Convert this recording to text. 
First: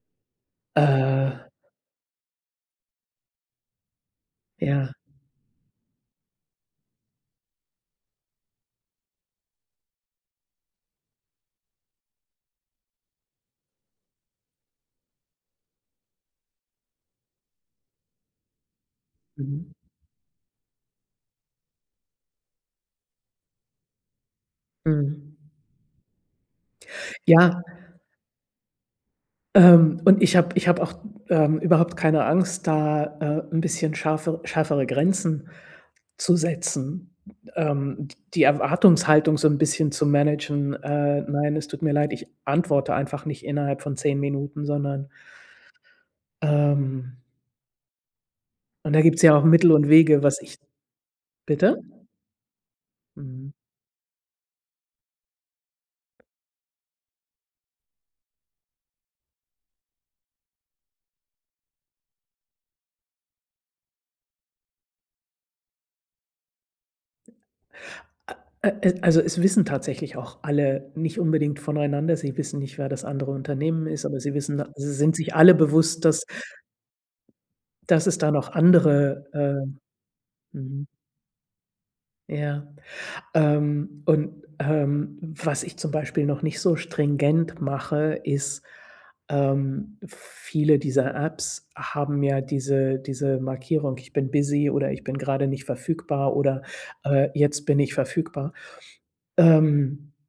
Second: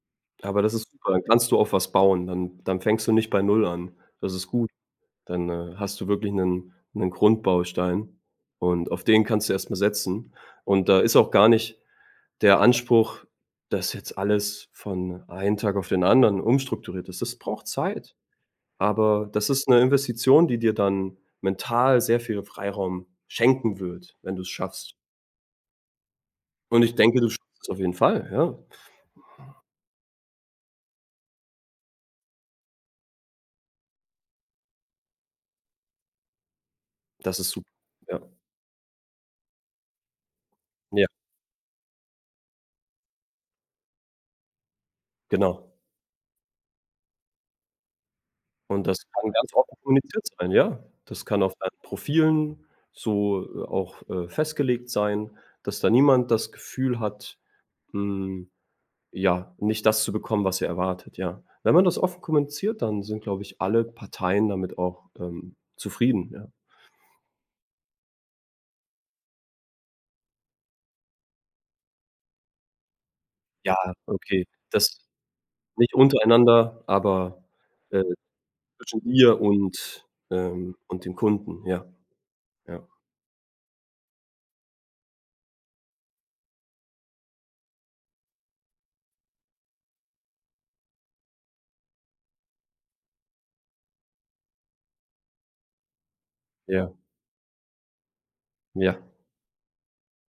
Aber das ist super, dann Äh kannst du auf was bauen. Dann dann fängst du nicht bei Null an. Das ist gut. Ja. Dann, äh, hast du wirklich 'nen 'nen Grundbaustein, und auf den kannst du erst mal setzen. Und da ist auch gar nicht der Anspruch, dass jetzt alles von einen Tag auf den anderen umstrukturiert ist. Das braucht Zeit. Aber das ist Mhm. 'ne Investition, die dir dann mental sehr viel Freiraum schenken wird, wenn du es schaffst. Mhm. Und ich denke, du schaffst Ja es auf jeden Fall, ja. Ähm, und ich habe ich habe auch, ähm, überhaupt keine Angst, da, äh, 'n bisschen scharfer schärfere Grenzen zu setzen, Das ist su ähm, d ja. die Erwartungshaltung so 'n bisschen zu managen: Ja. „Äh, nein, es tut mir leid, ich antworte einfach nicht innerhalb von 10 Minuten, sondern“ Genau. Ähm Und Und das da gibt's kann ja auch ganz Mittel offen und Wege, kommuniziert was sein, ich ja. Das kann auf deinen Bitte? Profilen so, Mhm. äh, auch, äh, festgelegt sein, dass da niemand das Gefühl hat, hm, ja, nicht das zu bekommen, was er erwartet, ja. Wenn man das offen kommuniziert, dann sind, glaube ich, alle Parteien damit auch, ähm, zufrieden, ja. A äh, äh, also es wissen tatsächlich auch alle nicht unbedingt voneinander. Sie wissen nicht, wer das andere Ja, Unternehmen ist, aber sie okay. wissen, da sie Das sind sich alle nicht bewusst, dass untereinander, aber, äh, dass es da noch zwischen andere, dir äh und, ähm Mhm. und dem Kunden, ja. Ja, Ja. ähm, und, ähm, was ich zum Beispiel noch nicht so stringent mache, ist ähm, viele dieser Apps haben ja diese diese Markierung, „Ich bin busy“ oder „Ich bin gerade nicht verfügbar“ oder, Ja. äh, „Jetzt bin ich verfügbar“. Ja. Ähm